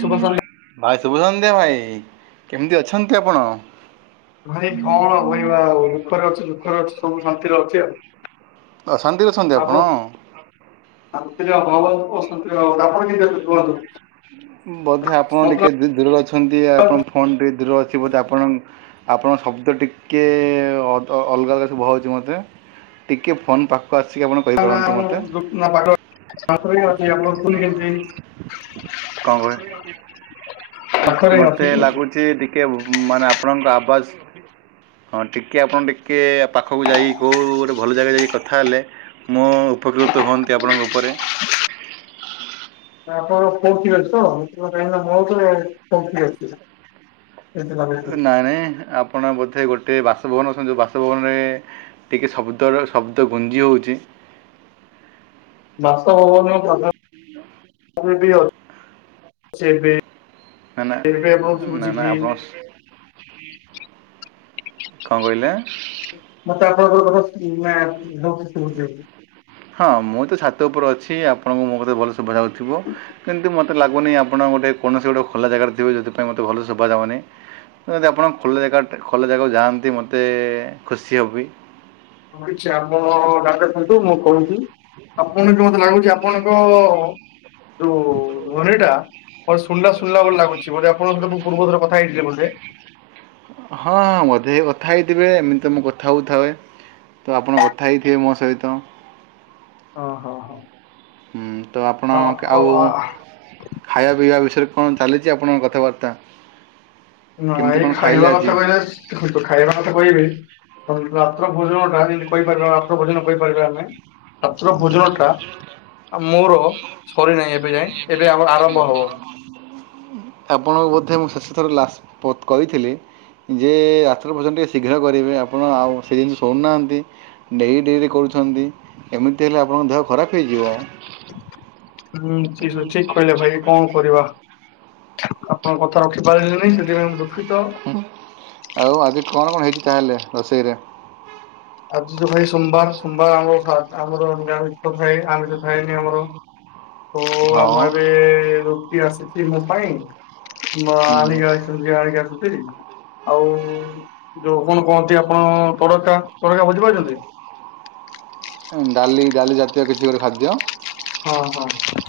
ଶୁଭ ଉଁ ସନ୍ଧ୍ୟା ଭାଇ ଶୁଭ ସନ୍ଧ୍ୟା ଭାଇ କେମିତି ଅଛନ୍ତି ଆପଣ? ଭାଇ କଣ କହିବି ବା ଆଉ ଦୁଃଖରେ ଅଛି ସୁଖରେ ଅଛି ସବୁ ଶାନ୍ତିରେ ଅଛି ଆଉ। ଅଶାନ୍ତିରେ ଅଛନ୍ତିି ଆପଣ? ଶାନ୍ତିରେ ଆଉ କଣ କରିବୁ ଅଶାନ୍ତିରେ ରହିଲୁ ଆପଣ କେମିତି ଜାଣିବେ କଣ କ ବୋଧେ ଆପଣ ଟିକେ ବେସ୍ ଦୂରରେ ଅଛନ୍ତି ଆପଣଙ୍କ ଫୋନ୍ ଟିକେ ଦୂରରେ ଅଛି ବୋଧେ ଆପଣ ଆପଣଙ୍କ ଶବ୍ଦ ଟିକିଏ ଅଲଗା ଅଲଗା ଶୁଭା ଯାଉଛି ମତେ। ଟିକେ ଫୋନ୍ ପା ଖକୁ ଆସିକି ଆପଣ କ [unintelligible] କଣ କହିଲେ ପାଖରେ ମତେ ଅଛି କି ଅଛି? ଲାଗୁଛି ଟି ସିଏ ମାନେ ଆପଣଙ୍କ ଆବାଜ୍ ହଁ ଟିକେ ଆପଣ ଟିକେ ପାଖକୁ ଯାଇ କୋଉ ଗୋଟେ ଭଲ ଜାଗା ଯାଇକି କଥା ହେଲେ। ମୁଁ ଉପକୃତ ହୁଅନ୍ତି ଆପଣଙ୍କ ଉପରେ। ଆ ଆପଣ ଫୋନ ଠିକ୍ ଅଛି ତ ନଥିବ କାହିଁକି ନା ମୋ [unintelligible] ନାଇଁ ନାଇଁ ଆପଣ ବୋଧେ ଗୋଟେ ବାସଭବନ ଅଛନ୍ତି ଯଉ ବାସଭବନରେ। ଟିକେ ଶବ୍ଦର ଶବ୍ଦ ଗୁଞ୍ଜି ହଉଛି। ବାସଭବନ ପାଖ ରେ ବି ଅ ନାନା ଏବେ ଆପଣଙ୍କୁ ନା ଶୁଭୁଛି ନା କି? ଆପଣ। କଣ କହିଲେ? ମତେ ଆପଣଙ୍କର କଥା ମେ ଭଲ ସେ ଶୁଭୁଛି। ହଁ ମୁଁ ତ ଛାତ ଉପରେ ଅଛି ଆପଣଙ୍କୁ ମୋ କଥା ଭଲ ଶୁଭା ଯାଉଥିବ। କିନ୍ତୁ ମୋତେ ଲାଗୁନି ଆପଣ ଗୋଟେ କୌଣସି ଗୋଟେ ଖୋଲା ଜାଗାରେ ଥିବେ ଯୋଉଥି ପାଇଁ ମୋତେ ଭଲ ଶୁଭା ଯାଉନି। ଅ ଯଦି ଆପଣ ଖୋଲା ଜାଗାଟେ ଖୋଲା ଜାଗାକୁ ଯାଆନ୍ତି ମୋତେ ଖୁସି ହେବି। [unintelligible] ଆପଣ [unintelligible] ଥାନ୍ତୁ ମୁଁ କହୁଚି ଆପଣ ତ ମତେ ଲାଗୁଛି ଆ ଆପଣଙ୍କ। ଯୋଉ ଧ୍ୱନୀଟା ଅ ଶୁଣିଲା ଶୁଣୀଲା [unintelligible] ଲାଗୁଛି ବୋଧେ ଆପଣଙ୍କ ସହିତ ମୁଁ ପୂର୍ବ ଥର କଥା ହେଇଥିଲି ବୋଧେ। ହଁଁ ବୋଧେ କଥା ହେଇଥିବେ ଏମିତି ତ ମୁଁ କଥା ହଉଥାଏ। ତ ଆପଣ କଥା ହେଇଥିବେ ମୋ ସହିତ। ଓହୋ ହୋ। ହୁଁ ତ ଆପଣ କ ଆଉ। ଆ ଖାଇବା ପିଇବା ବିଷୟରେ କଣ ଚାଲିଛି ଆପଣଙ୍କ କଥାବାର୍ତ୍ତା? ନା କେମିତି ଏଇ କଣ ଖାଇଲେ ଖାଇବା ଆଜି କଥା କହିଲେ ସ ଦେଖନ୍ତୁ ଖାଇବା କଥା କହିବି। [unintelligible] ରାତ୍ର ଭୋଜନ ଟା ଯେମିତି କହିପାରିବା ରାତ୍ର ଭୋଜନ କହିପାରିବା ଆମେ। ରାତ୍ର ଭୋଜନ ଟା ଆ ମୋର ସରି ନାହିଁ ଏବେ ଯାଏଁ ଏବେ ଆମ ଆରମ୍ଭ ହବ। ଆପଣଙ୍କୁ ବୋଧେ ମୁଁ ଶେଷ ଥର ଲାସ ପ କହିଥିଲି। ଯେ ରାତ୍ର ଭୋଜନ ଟିକେ ଶୀଘ୍ର କରିବେ ଆପଣ ଆଉ ସେ ଜିନିଷ ଶୁଣୁନାହାନ୍ତି। ଡେରି ଡେରିରେ କରୁଛନ୍ତି ଏମିତି ହେଲେ ଆପଣଙ୍କ ଦେହ ଖରାପ ହେଇଯିବ। ହୁଁ ଠିସ ଅଛି କହିଲେ ଭାଇ କଣ କରିବା? ଆପଣ କଥା ରଖି ପାରିଲିନି ସେଥିପାଇଁ ମୁଁ ଦୁଃଖିତ। ଉଁ ଆଉ ଆଜି କଣ କଣ ହେଇଛି ତାହେଲେ ରୋଷେଇରେ? ଆଜି ତ ଭାଇ ସୋମବାର ସୋମବାର ଆମର ଭା ଆମର ନିରାମିଷ ଥାଏ ଆମିଷ ଥାଏନି ଆମର। ତ ହଁ ଆମ ଏବେ ରୁଟି ଆସିଛି ମୋ ପାଇଁ ମ ଆଣିକି ନିଜେ ଆଣିକି ଆସୁଥିଲି। ଆଉ ଯୋଉ କଣ କହନ୍ତି ଆପଣ ତଡକା ତଡକା ବୁଝି ପାରୁଛନ୍ତି? ଉଁ ଡାଲି ଡାଲି ଜାତୀୟ କିଛି ଗୋଟେ ଖାଦ୍ୟ। ହଁ ହଁ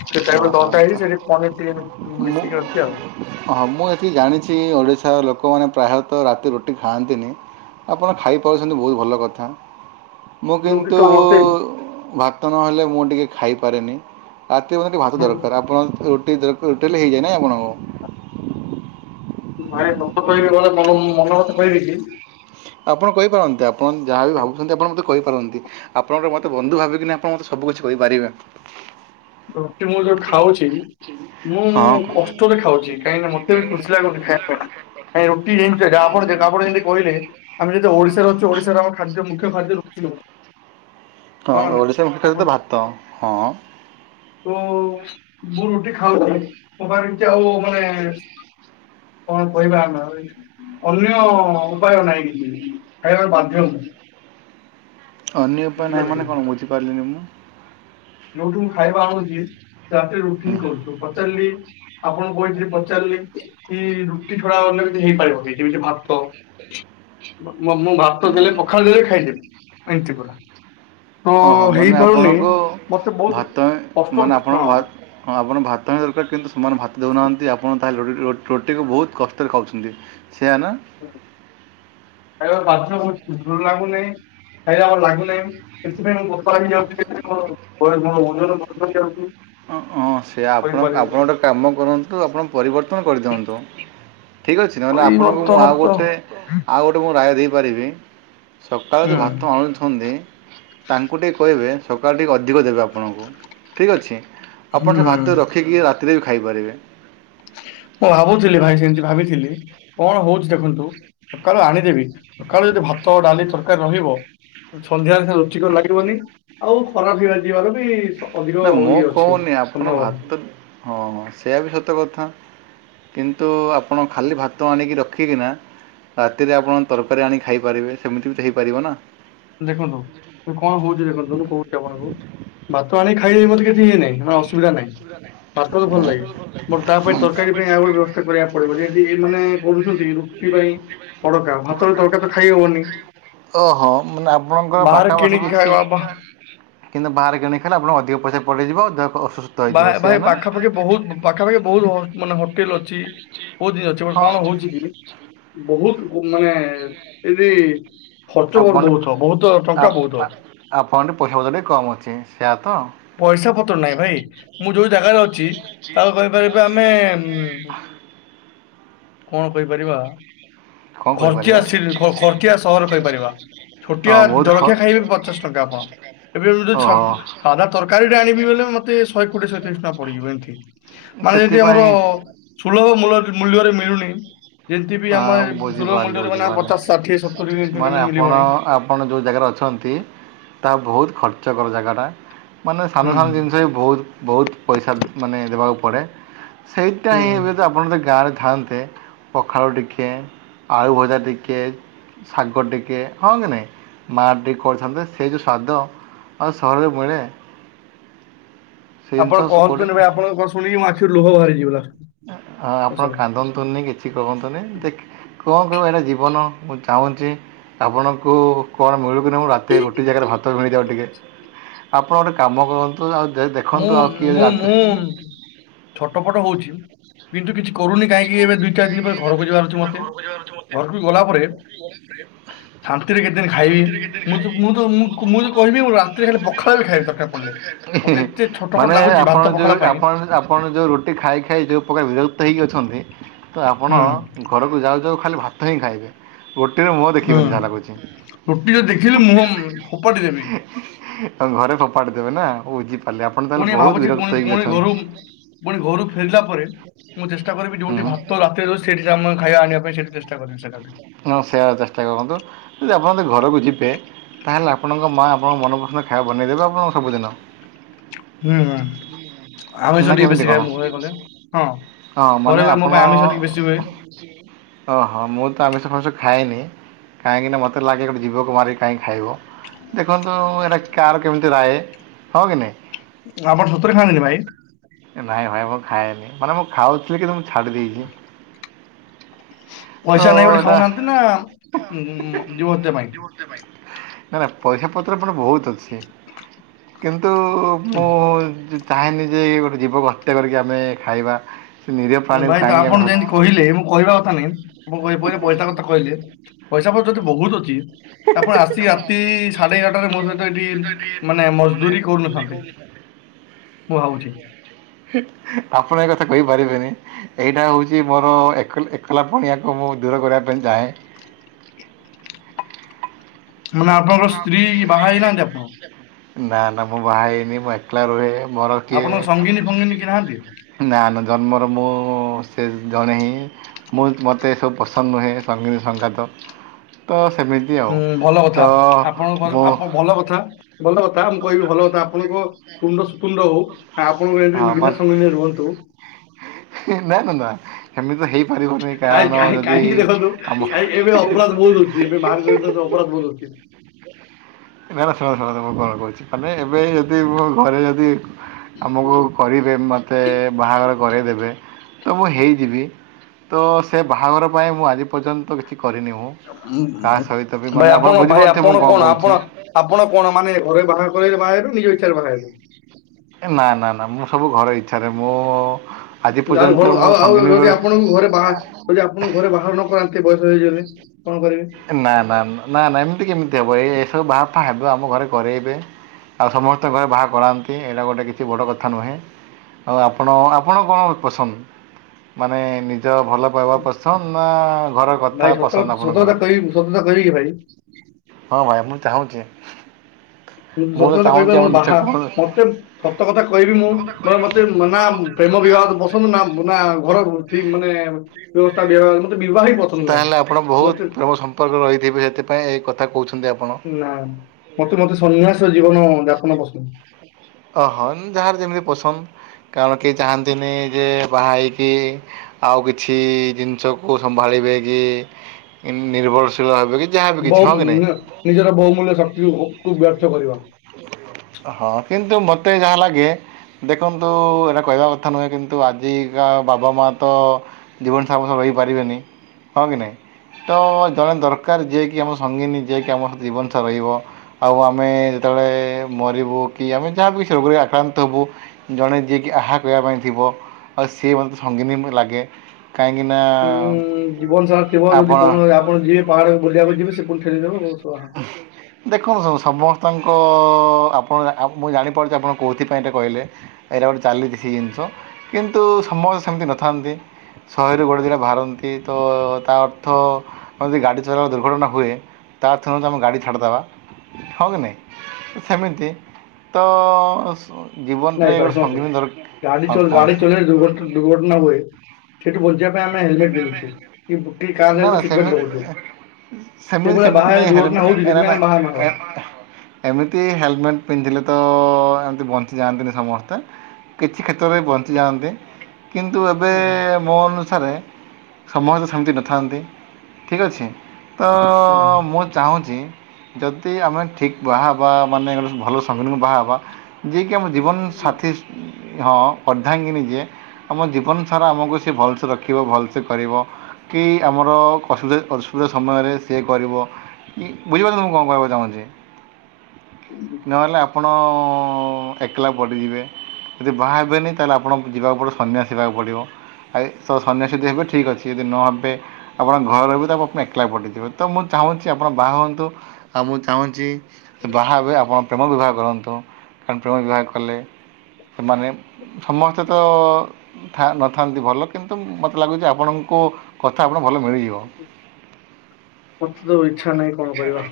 ସେଟା ଏବେ ହଁ ଦତା ତ ହେଇଛି ସେଠି ପନିର ଟିକେ ମି-ମିଶିକି ଅଛି ଆଉ। ଅ ହଁ ମୁଁ ଯେତିକି ଜାଣିଛି ଓଡ଼ିଶାର ଲୋକମାନେ ପ୍ରାୟତ ରାତି ରୁଟି ଖାଆନ୍ତିନି। ଆପଣ ଖାଇପାରୁଛନ୍ତି ବହୁତ ଭଲ କଥା। ମୁଁ ରୁଟି କିନ୍ତୁ ତ ମତେ ଭାତ ନହେଲେ ମୁଁ ଟିକେ ଖାଇପାରେନି। ତି ମତେ ଭାତ ଦରକାର ଆପଣ ରୁଟି ଦରକ ରୁଟି ହେଲେ ହେଇଯାଏ ନାହିଁ ଆପଣଙ୍କୁ। ଭାତ ସତ୍ କହିବି ମାନେ ତମକୁ ମୁଁ ମନ କଥା କହିବି କି? ଆପଣ କହିପାରନ୍ତି ଆପଣ ଯାହା ବିି ଭାବୁଛନ୍ତି ଆପଣ ମତେ କହିପାରନ୍ତି ଆପଣ ଗୋଟେ ମତେ ବନ୍ଧୁ ଭାବିକିନା ଆପଣ ମତେ ସବୁ କିଛି କହିପାରିବେ। ରୁଟି ମୁଁ ଯୋଉ ଖାଉଛି ମୁଁ ହଁ କଷ କଷ୍ଟରେ ଖାଉଛି କାହିଁକି ନା ମତେ ବି ଖୁସି ଲାଗୁନି ଖାଇବା ଟା। କାଇଁ ରୁଟି [unintelligible] ଆପଣ ଯେ ଆପଣ ଯେମିତି କହିଲେ ଆମେ ଯଦି ଓଡିଶାରେ ଅଛୁ ଓଡିଶାର ଆମ ଖାଦ୍ୟ ମୁଖ୍ୟ ଖାଦ୍ୟ ରୁଟି ହ ହଁ ଓଡିଶାର ମୁଖ୍ୟ ଖାଦ୍ୟ ଆପଣ ତ ଭାତ ହଁ। ଉ ମୁଁ ରୁଟି ଖାଉଛି ମୋ ପାଖରେ କିଛି ଆଉ ମାନେ। କଣ କହିବା ଆମେ ଆଉ ଏଇ ଅନ୍ୟ ଉପାୟ ନାହିଁ କିଛି ଖାଇବାକୁ ବାଧ୍ୟ ମୁଁ। ଅନ୍ୟ ଉପାୟ ନାହିଁ ବୁଝିପାରିଲେ କି ମାନେ କଣ? ବୁଝିପାରିଲିନି ମୁଁ। ଯୋଉଠୁ ମୁଁ ଖାଇବା ଆଣୁଛି ତାଠେ ରୁଟି ହିଁ କରୁଛୁ ପଚାରିଲି। ଆପଣ କହିି ପଚାରିଲେ କି ରୁଟି ଛଡା ଅନ୍ୟ କିଛି ହେଇପାରିବ କି? ଯେମିତି ଭାତ ମ ମ ମୁଁ ଭାତ ଦେଲେ ପଖାଳ ଦେଲେ ବି ଖାଇଦେବି ଏମତି ପାରା। ଓହୋ ହଁ ମାନେ ହେଇପାରୁନି ଆପଣଙ୍କୁ ମତେ ବହୁତ ଭାତ କଷ୍ଟ ମାନେ ଆପଣଙ୍କୁ ହଁ। ଭା- ହଁ ଆପଣ ଭାତ ହିଁ ଦରକାର କିନ୍ତୁ ସେମାନେ ଭାତ ଦେଉନାହାନ୍ତି ଆପଣ ତାହେଲେ ରୁ ରୁଟିକୁ ବହୁତ କଷ୍ଟରେ ଖାଉଛନ୍ତି। ସେଆ ନା? ଖାଇବା ବାଛ [unintelligible] ଲାଗୁନହିଁ ଖାଇଲେ ଆ ଲାଗୁନହିଁ। ସେଥିପାଇଁ କପା ହେଇଯାଉଛି [unintelligible] ଯାଉଛି। ଅଁ ହଁ ସେ ଆପଣ କରିପାରିବି ଆପଣ ଆଉ ଗୋଟେ କାମ କରନ୍ତୁ ଆପଣ ପରିବର୍ତ୍ତନ କରିଦିଅନ୍ତୁ। ଠିକ୍ ଅଛି ନହେଲେ ଆପଣଙ୍କୁ ମୁଁ ପରିବର୍ତ୍ତନ ଆଉ ତ ଗୋଟେ ଆଉ ଗୋଟେ ମୁଁ ରାୟ ଦେଇପାରିବି। ସକାଳେ ହୁଁ ଯୋଉ ଭାତ ଆଣୁଛନ୍ତି। ତାଙ୍କୁ ଟିକେ କହିବେ ସକାଳ ଟିକଏ ଅଧିକ ଦେବେ ଆପଣଙ୍କୁ ଠିକ୍ ଅଛି। ଆପଣ ସେ ହୁଁ ଭାତ ରଖିକି ରାତିରେ ବି ଖାଇପାରିବେ। ମୁଁ ଭାବୁଥିଲି ଭାଇ ସେମିତି ଭାବିଥିଲି, କଣ ହଉଛି ଦେଖନ୍ତୁ? ସକାଳୁ ଆଣିଦେବି ସକାଳୁ ଯଦି ଭାତ, ଡାଲି, ତରକାରୀ ରହିବ ସନ୍ଧ୍ୟାରେ କିଛି ତ ଲାଗିବନି ଆଉ ଖରାପ ହେଇ ଯିବାର ବି ସ ଅଧିକ ନା ମୁଁ ଇଏ ଅଛି କହୁନି ଆପଣ ସମ୍ଭାବନା ଭାତ ତ ହଁ ସେଇୟ ବି ସତ କଥା। କିନ୍ତୁ ଆପ ଆପଣ ଖାଲି ଭାତ ଆଣିକି ରଖିକିନା ରାତିରେ ଆପଣ ତରକାରୀ ଆଣି ଖାଇପାରିବେ ସେମିତି ବି ତ ହେଇପାରିବ ନା। ଦେଖନ୍ତୁ କଣ ହଉଛି ଦେଖନ୍ତୁ ମୁ କହୁଛି ଆପଣଙ୍କୁ? ଭାତ ଆଣି ଖାଇଲେ ମତେ କିଛି ଇଏ ନାଇଁ। ମସ ସୁବିଧା ନାହିଁ ପାସ୍ ତ ଭଲ ଲାଗେ ମୋର ତା ପାଇଁ ହଁ ତରକାରୀ ପାଇଁ ଆଉ ଗୋଟେ ବ୍ୟବସ୍ଥା କରିବା ଯେମତି ଏ ମାନେ କରୁଛନ୍ତି ରୁଟି ପାଇଁ ତଡକା ଭାତରେ ତଡକା ତ ଖାଇ ହବନି। ଓହୋ ମାନେ ଆପଣଙ୍କର ବାହାରେ ପାଖାପାଖି କିଣିକି କିଛି ଖାଇବା କିନ୍ତୁ ବାହାରେ କିଣି ଖାଇଲେ ଆପଣ ଅଧିକ ପଇସା ପଡିଇଯିବ। ଦେହ ଫେହ ବାହା ଭାଇ ପାଖାପାଖି ବହୁତ ପାଖା ପାଖି ବହୁତ ହ ମାନେ ହୋଟେଲ ଅଛି ବହୁତ ଜି ଅଛି ବଟ ହଁ କଣ ହଉଛି କି? ବହୁତ ମାନେ ଏଠି ଖର୍ଚ୍ଚ ଆପଣ କରିଦଉଚ ବହୁତ ଟଙ୍କା ବହୁତ। ଆପ ଆପଣ ଢ଼େ ପଇସା ପତ୍ର ଟିକେ କମ୍ ଅଛି ସେଇଆ ତ। ପଇସା ପତ୍ର ନାହିଁ ଭାଇ ମୁଁ ଯୋଉ ଜାଗାରେ ଅଛି ତାକୁ କହିପାରିବେ ଆମେ କଣ କହିପାରିବା? କଣ ଖର୍ଚଆ କହିପାରିବା। ସିଲ ଖ ଖର୍ଚଆ ସହର କହିପାରିବା। ଛୋଟିଆ ହଁ ବହୁତ ଖ ଜଳଖିଆ ଖାଇବେ ପଚାଶ ଟଙ୍କା ଆପଣ ଏବେବେ। ଓହୋ [unintelligible] ତରକାରୀ ଟା ଆଣିବି ବଲେ ମତେ ଶହେ କୋଡିଏ ଶହେତିରିଶ ଟଙ୍କା ପଡିଯିବ ଏମତି। ମାନେ ଯେମିତି ଆମର ସେଥିପାଇଁ ସୁଲଭ ମୂଲ ମୂଲ୍ୟରେ ମିଳୁନି। ଯେମିତି ବି ଆମେ ହଁ ସୁଲଭ ବୁଝିପାରିଲି ମୂଲ୍ୟରେ ମାନେ ଆଉ ବୁଝିପାରିଲି। ପଚାଶ, ଷାଠିଏ, ସତୁରି ବି ମାନେ [unintelligible] ଆପଣ ମିଳିବନି। ଆପଣ ଯୋଉ ଜାଗାରେ ଅଛନ୍ତି ତାହା ବହୁତ ଖର୍ଚ୍ଚ କର ଜାଗାଟା। ମାନେ ସାନ ହୁଁ। ସାନ ଜିନିଷ ବି ବହୁତ ବହୁତ ପଇସା ମାନେ ଦେବାକୁ ପଡ଼େ। ସେଇଟା ହିଁ ହୁଁ। ଏବେ ତ ଆପଣ ଯଦି ଗାଁରେ ଥାନ୍ତେ ପଖାଳ ଟିକେ, ଆଳୁ ଭଜା ଟିକେ। ଶାଗ ଟିକେ ହଁ କି ନାଇଁ ମା ଟିକେ କରିଥାନ୍ତେ ସେଇ ଯଉ ସ୍ଵାଦ। ଆଉ ସହର ରେ ମିଳେ? ସେ ଆପଣ ଜିନିଷ କେଉଁଠି କହନ୍ତୁ ନି ଭାଇ ଆପଣଙ୍କ କ ଶୁଣିକି ମ ଆଖିରୁ ଲୋହ ବାହାରିଯିବ ଲାଷ୍ଟ। ହଁ ଆପଣ କାନ୍ଦନ୍ତୁନି କିଛି କରନ୍ତୁନି। ଦେଖ କଣ କହିବ ଏଇଟା ଜୀବନ ମୁଁ ଚାହୁଁଛି ଆପଣଙ୍କୁ କଣ ମିଳୁ ରାତି ରେ ରୁଟି ଜାଗାରେ ଭାତ ମିଳିଯାଉ ଟିକେ। ଆପଣ ଗୋଟେ କାମ କରନ୍ତୁ ଆଉ ଦେ ମୁଁ ଦେଖନ୍ତୁ ଆଉ କିଏ ମୁଁ ରାତି ମୁଁ ଛୋଟ ପଟ ହଉଛି କିନ୍ତୁ କିଛି କରୁନି କାହିଁକି ଏବେ ଦୁଇ ଚାରି ଦିନ ପରେ ଘରକୁ ଯିବାର ଅଛି ମତେ। ଘରକୁ ଗଲା ପରେ [inaudible] ଶାନ୍ତିରେ କେତେଦିନ ଖାଇବି। ମୁଁ ତ ମୁଁ ତ ମୁଁ ମୁଁ କହିବି ପୁରା ତୁ ହେଲେ ପଖାଳ ବି ଖାଇବି ଦରକାର ପଡିଲେ। ମତେ ଏତେ ଛଟପଟ ମାନେ ଲାଗୁଛି ଆପଣ ଭାତ ଯଉ ପଖାଳ ପାଇଁ ଆପଣ ଆପଣ ଯଉ ରୁଟି ଖାଇ ଖାଇ ଯୋଉ ପ୍ରକାର ବିରକ୍ତ ହେଇକି ଅଛ ନ୍ତି ତ ଆପଣ ହୁଁ ଘରକୁ ଯାଉ ଯାଉ ଖାଲି ଭାତ ହିଁ ଖାଇବେ। ରୁଟି ର ମୁହଁ ଦେଖିବେନି ହୁଁ। ଯାହା ଲାଗୁଛି। ରୁଟି ଯଦି ଦେଖିଲି ମୁହଁ ଫୋପାଡ଼ି ଦେବି ଆଉ ଘରେ ଫୋପାଡି ଦେବେ ନା ଓ ବୁଝିପାରିଲି ଆପଣ ତାହେଲେ ପୁଣି ବହୁତ ଭାବୁଛି ପୁଣି ବିରକ୍ତ ହେଇକି ପୁଣି ଘରୁ ଅଛନ୍ତି। ପୁଣି ଘରୁ ଫେରିଲା ପରେ ମୁଁ ଚେଷ୍ଟା କରିବି ଯୋଉଠି ଭାତ ରାତିରେ ଦଉଚି ସେଠି ଖାଇବା ଆଣିବା ପାଇଁ ସେଠି ଚେଷ୍ ଷ୍ଟା କାରିମି ସେଠାକୁ। ହଁ ସେୟା ଚେଷ୍ଟା କରନ୍ତୁ ଯ ଆପଣ ଯଦି ଘରକୁ ଯିବେ ତାହେଲେ ଆପଣଙ୍କ ମା ଆପଣଙ୍କ ମନପସନ୍ଦ ଖାଇବା ବନେଇଦେବେ ଆପଣ ସବୁଦିନ ହୁଁ ହୁଁ। ଆମିଷ ନା ଟିକେ କେମିତି ବେଶୀ କଣ? ଖାଏ ମୁଁ ଘରେ ଗଲେ ହଁ ହଁ ମାନେ ଘରେ ଗଲେ ମୋ ଆପଣ ପାଇଁ ଆମିଷ ଟିକେ ବେଶି ହୁଏ। ଓହୋ ମୁଁ ତ ଆମିଷ ଫାମିଷ ଖାଏନି। କାହିଁକିନା ମୋତେ ଲାଗେ ଗୋଟେ ଜୀବକୁ ମାରିକି କାହିଁକି ଖାଇବ। ଦେଖନ୍ତୁ ଏଇରା କାହର କେମିତି ରାଏ ହଁ କି ନାଇଁ। ଆପଣ ସତରେ ଖାଆନ୍ତିନି ଭାଇ। ନାଇଁ ଭାଇ ମୁଁ ଖାଏନି ମାନେ ମୁଁ ଖାଉଥିଲି କିନ୍ତୁ ମୁଁ ଛାଡି ଦେଇଛି। ତ ପଇସା ନାହିଁ ବୋଲି ଏଇଟା ଖାଉନାହାନ୍ତି ନା ଉ ଊ ଜୀବହତ୍ୟା ପାଇଁ। ନା ନା ପଇସା ପତ୍ର ପୁଣି ବହୁତ ଅଛି। କିନ୍ତୁ ମୁଁ ଜି ଚାହେଁନି ଯେ ଏ ଗୋଟେ ଜୀବକୁ ହତ୍ୟା କରିକି ଆମେ ଖାଇବା। ସେ ନିରୀହ ଉଁ ପ୍ରାଣୀକୁ ଭାଇ ତ କାହିଁକି ଆମେ ଆପଣ ଯେମିତି କହିଲେ ହ ମୁଁ କହିବା କଥା ନୁହେଁ ମୁ କହି ପରେ ପଇସା କଥା କହିଲେ ପଇସାପତ୍ର ଯଦି ବହୁତ ଅଛି ଆପଣ ଆସିକି ରାତି ସାଢେ ଏଗାରଟାରେ ମୋ ସହିତ ଏଠି ମାନେ ମଜଦୁରୀ କରୁନଥାନ୍ତେ। [inaudible] ମୁଁ ଭାବୁଚି। ଆପଣ ଏ କଥା କହି ପାରିବେନି। ଏଇଟା ହଉଛି ମୋର ଏକଲ ଏକଲା ପଣିଆକୁ ମୁଁ ଦୂର କରିବା ପାଇଁ ଚାହେଁ। ମାନେ ଆପଣଙ୍କର ସ୍ତ୍ରୀ ବାହା ହେଇନାହାନ୍ତି ଆପଣ। ନା ନା ମୁଁ ବାହା ହେଇନି ମୁଁ ଏକଲା ରୁହେ ମୋର କିଏ ଆପଣଙ୍କ ସଙ୍ଗିନୀ ଫଙ୍ଗିନୀ କି ନାହାନ୍ତି ନା ନା ଜନ୍ମରୁ ମୁଁ ସେ ଜଣେ ହିଁ ମୁଁ ଏମତି ମୋତେ ଏ ସବୁ ପସନ୍ଦ ନୁହେଁ ସଙ୍ଗୀ ସଙ୍ଗାତ ତ ସେମି ହୁଁ ଭଲ କଥା ଆପଣଙ୍କ ଆପଣ ଭଲ କଥା ଭଲ କଥା ମୁଁ କହିବି ଭଲ କଥା ଆପଣଙ୍କ ତୁଣ୍ଡ ସୁତୁଣ୍ଡ ହଉ। ଆପଣ ବି ହଁ ଏମିତି ବିନା ସଙ୍ଗିରେ ରୁହନ୍ତୁ। ଏ ନା ନା ନା ଏମିତି ତ ହେଇପାରିବନି କାହିଁକି କାରଣ କାହିଁକି ଯଦି କାହିଁକି ଦେଖନ୍ତୁ ଆମ କାହିଁକି ଏବେ ଅପରାଧ ବହୁତ ହଉଛି ଏବେ ବାହାରେ ରହିଲେ ତ ଅପରାଧ ବହୁତ ହଉଛି। ନା ନା ଶୁଣ ଶୁଣନ୍ତୁ ମୁଁ କଣ କହୁଛି ମାନେ ଏବେ ଯଦି ମୁଁ ଘରେ ଯଦି ଆମକୁ କରିବେ ମୋତେ ବାହାଘର କରାଇଦେବେ ତ ମୁଁ ହେଇଯିବି ତ ସେ ବାହାଘର ପାଇଁ ମୁଁ ଆଜି ପର୍ଯ୍ୟନ୍ତ କିଛି କରିନି ମୁଁ। ଉ କାହା ଉଁ ସହିତ ବି ମାନେ ଭାଇ ଆପଣ ଭାଇ ବୁଝିପାରୁଥିବେ ମୁଁ ଆପଣ କଣ କହୁଛି ଆପଣ ଆପଣ କଣ ମାନେ ଘରେ ବାହା କରେଇଲେ ବାହା ହେବେ ନା ନିଜ ଇଚ୍ଛାରେ ବାହାହେବେ। ଏ ନା ନା ନା ମୁଁ ସବୁ ଘର ଇଚ୍ଛାରେ ମୁଁ ଆଜି ତାହେଲେ ପର୍ଯ୍ୟନ୍ତ ଘର ମୁଁ ଆଉ ଆଉ ସଙ୍ଗିନୀର ଯଦି ଆପଣଙ୍କୁ ଘରେ ବାହା ଯଦି ଆପଣ ଙ୍କୁ ଘରେ ବାହାଘର ନ କରାନ୍ତି ବୟସ ହେଇଗଲେ କଣ କରିବେ। ଏ ନା ନା ନା ନା ଏମିତି କେମିତି ହବ ଏ ଏସବୁ ବାହା ଫା ହେବେ ଆମ ଘରେ କରେଇବେ। ଆଉ ସମସ୍ତଙ୍କ ଘରେ ବାହା କରାନ୍ତି ଏଇଟା ଗୋଟେ କିଛି ବଡ଼ କଥା ନୁହେଁ। ଆଉ ଆପଣ ଆପଣ କଣ ପସନ୍ଦ ମାନେ ନିଜ ଭଲ ପାଇବା ପସନ୍ଦ ନା ଘର କଥା ପସନ୍ଦ ଆପଣଙ୍କର। ଏଇ ସତଟା କହିବେକି ଭାଇ। ହଁ ଭାଇ ମୁଁ ଚାହୁଁଚି। ସତ କଥା କହିବ ଆପଣ ମୋର ମିଛ ବାହା କୁହନ୍ତୁ। ମତେ ସତ କଥା କହିବି ମୁଁ ମତେ ନା ପ୍ରେମ ବିବାହ ପସନ୍ଦ ନା ନା ଘର ଠିକ ମାନେ ବ୍ୟବସ୍ଥା ବିବାହ ମତେ ବିବାହ ହିଁ ପସନ୍ଦ ନାହିଁ। ତାହେଲେ ଆପଣ ମତେ ବୋହୁତ ପ୍ରେମ ସମ୍ପର୍କ ରହିଥିବେ ସେଥିପାଇଁ ଏ କଥା କହୁଚନ୍ତି ଆପଣ। ନା ମତେ ମତେ ସନ୍ନ୍ୟାସ ଜୀବନ ଯାପନ ପସନ୍ଦ। ଅହୋ ଯାହାର ଯେମିତି ପସନ୍ଦ କାରଣ କେହି ଚାହାନ୍ତିନି ଯେ ବାହା ହେଇକି ଆଉ କିଛି ଜିନିଷକୁ ସମ୍ଭାଳିବେ କି ନିର୍ଭରଶୀଳ ହେବେ କି ଯାହାବି କିଛି ବହୁ ହଁ କି ନାହିଁ? ମୂଲ୍ୟ ନିଜର ବହୁମୂଲ୍ୟ ଶକ୍ତି କୁ ବ୍ୟର୍ଥ କରିବା। ହଁ କିନ୍ତୁ ମତେ ଯାହା ଲାଗେ ଦେଖନ୍ତୁ ଏଇଟା କହିବା କଥା ନୁହେଁ କିନ୍ତୁ ଆଜିକା ବାବା ମା ତ ଜୀବନସାରା ତ ରହିପାରିବେନି ହଁ କି ନାହିଁ। ତ ଜଣେ ଦରକାର ଯିଏକି ଆମ ସଙ୍ଗନୀ ଯିଏକି ଆମ ଜୀବନସାର ରହିବ। ଆଉ ଆମେ ଯେତେବେଳେ ମରିବୁ ଯେମିତି ଆମେ ରୋଗରେ ଆକ୍ରାନ୍ତ ହେବୁ ଜଣେ ଯିଏକି ଆହା କରିବା ପାଇଁ ଥିବ। ଆଉ ସିଏ ମତେ ସଙ୍ଗୀନୀ ଲାଗେ। କାହିଁକି ନା ଉଁ ଜୀବନ ସାରା ଥିବ ଯଦି କଣ ଆପଣ ଯିବେ ପାହାକୁ ବୁଲିବାକୁ ଯିବେ ସେ ପୁଣି ଠେଲିଦବ ଉ [unintelligible] ଦେଖନ୍ତୁ ଶୁ ସମସ୍ତଙ୍କ ଆପଣ ମୁଁ ଜାଣିପାରୁଚି ଆପଣ କେଉଁଥିପାଇଁ ଏଟା କହିଲେ। ଏଇଟା ଗୋଟେ ଚାଲିଛି ସେ ଜିନିଷ କିନ୍ତୁ ସମସ୍ତେ ସେମିତି ନଥାନ୍ତି। ଶହେରୁ ଗୋଟେଦିଟାବାହାରନ୍ତି ତ ତା ଅର୍ଥ ଗାଡ଼ି ଚଲାଇବା ଦୁର୍ଘଟଣା ହୁଏ। ତା ଅର୍ଥ ନୁହେ ଯେ ଆମେଗାଡ଼ି ଛାଡ଼ିଦବା। ହଁ କି ନାଇଁ ସେମିତି ତ ନାଇଁ ଜୀବନରେ ଦ୍ଭାଇ ଗୋଟେ ସୁଣନ୍ତୁ ସଙ୍ଗିନୀ ଦରକାର ଗାଡ଼ି ହଁ ଚ କୁହନ୍ତୁ ଗାଡ଼ି ଚଳେଇ ଲେ ଦୁର୍ଘ ଦୁର୍ଘଟଣା ହୁଏ। ସେଠୁ ବଞ୍ଚିବା ପାଇଁ ଆମେ ହେଲମେଟ ପିଧୁଛୁ ବୁକ୍କି ନା କାରେ ନା ଗଲେ ସିଟି ବେଲେ ରଖୁଚୁ। ସେମିତି ସେମିତି ସେମିତି ନାଇଁ ହେଲେମେ ହଉଛି ଏରା ସେଥିପାଇଁ ଆମେ ବାହାର ନ ହେବା ନାଇ ଏ ଏମିତି ହେଲମେଟ୍ ପିନ୍ଧିଲେ ତ ଏମିତି ବଞ୍ଚିଯାଆନ୍ତିନି ସମସ୍ତେ। କିଛି କ୍ଷେତ୍ରରେ ବଞ୍ଚି ଯାଆନ୍ତି କିନ୍ତୁ ଏବେ ହୁଁ, ମୋ ଅନୁସାରେ ସମତେ ତ ସେମିତି ନଥାନ୍ତି ଠିକ୍ ଅଛି ତ ହୁଁ। ଅ ମୁଁ ଚାହୁଁଚି ଯଦି ଆମେ ଠିକ୍ ବାହା ହେବା ମାନେ ଭଲ ସଙ୍ଗୀକୁ ବାହା ହେବା--' ଯିଏ କିି ଆମ ଜୀବନ ସାଥୀ ହଁ ଅର୍ଦ୍ଧାଙ୍ଗିନୀ ଯିଏ ଆମ ଜୀବନ ସାରା ଆମକୁ ସେଏ ଭଲସେ ରଖିବ ଭଲସେ ସେ କରିବ କି ଆମର ଅସୁବିଧା ଅସୁବିଧା ସମୟରେ ସିଏ କରିବ। କି ବୁଝିପାରୁଚତକଣ କହିବାକୁ ଚାହୁଚି। [unintelligible] ନହେଲେ ଆପଣ ଏକଲା ପଡ଼ିଯିବେ। ଯଦି ବାହା ହେବେନି ତାହେଲେ ଆପଣଙ୍କୁ ଯିବାକୁ ପଡ଼ିବ ସନ୍ନ୍ୟାସ ଯିବାକୁ ପଡିବ ସନ୍ନ୍ୟାସ ଯଦି ହେବେ ଠିକ୍ ଅଛି ଯଦି ନ ହେବେ ଆପଣଙ୍କ ଘର ର ବି ତା ଆପଣ ଏକଲା ପଡିଇଥିବେ ତ ମୁଁ ଚାହୁଁଚି ଆପଣ ବାହା ହୁଅନ୍ତୁ ଆଉ ମୁଁ ଚାହୁଁଚି। ବାହା ହେବେଆପଣ ପ୍ରେମ ବିବାହ କରନ୍ତୁ କାରଣ ପ୍ରେମ ବିବାହ କଲେ ସେମାନେ ସମସ୍ତେ ତ ଥା ନଥାନ୍ତି ଭଲ କିନ୍ତୁ ମତେ ଲାଗୁଚି ଆ ଆପଣଙ୍କୁ କଥା ଆପଣ ଭଲ ମିଳିଯିବ। ମତେ ତ ଇଚ୍ଛା ନାହିଁ କଣ କରିବା।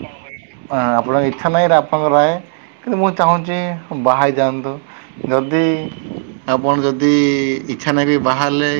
ହ ଆପଣଙ୍କ ଇଚ୍ଛା ନାହିଁ ଆପଣଙ୍କ ରାୟ କିନ୍ତୁ ମୁଁ ଚାହୁଁଛି ବାହା ହେଇ ଯାଆନ୍ତୁ। ଯଦି ଆପଣ ଯଦି ଇଛା ନାହିଁବି ବାହାହେଲେ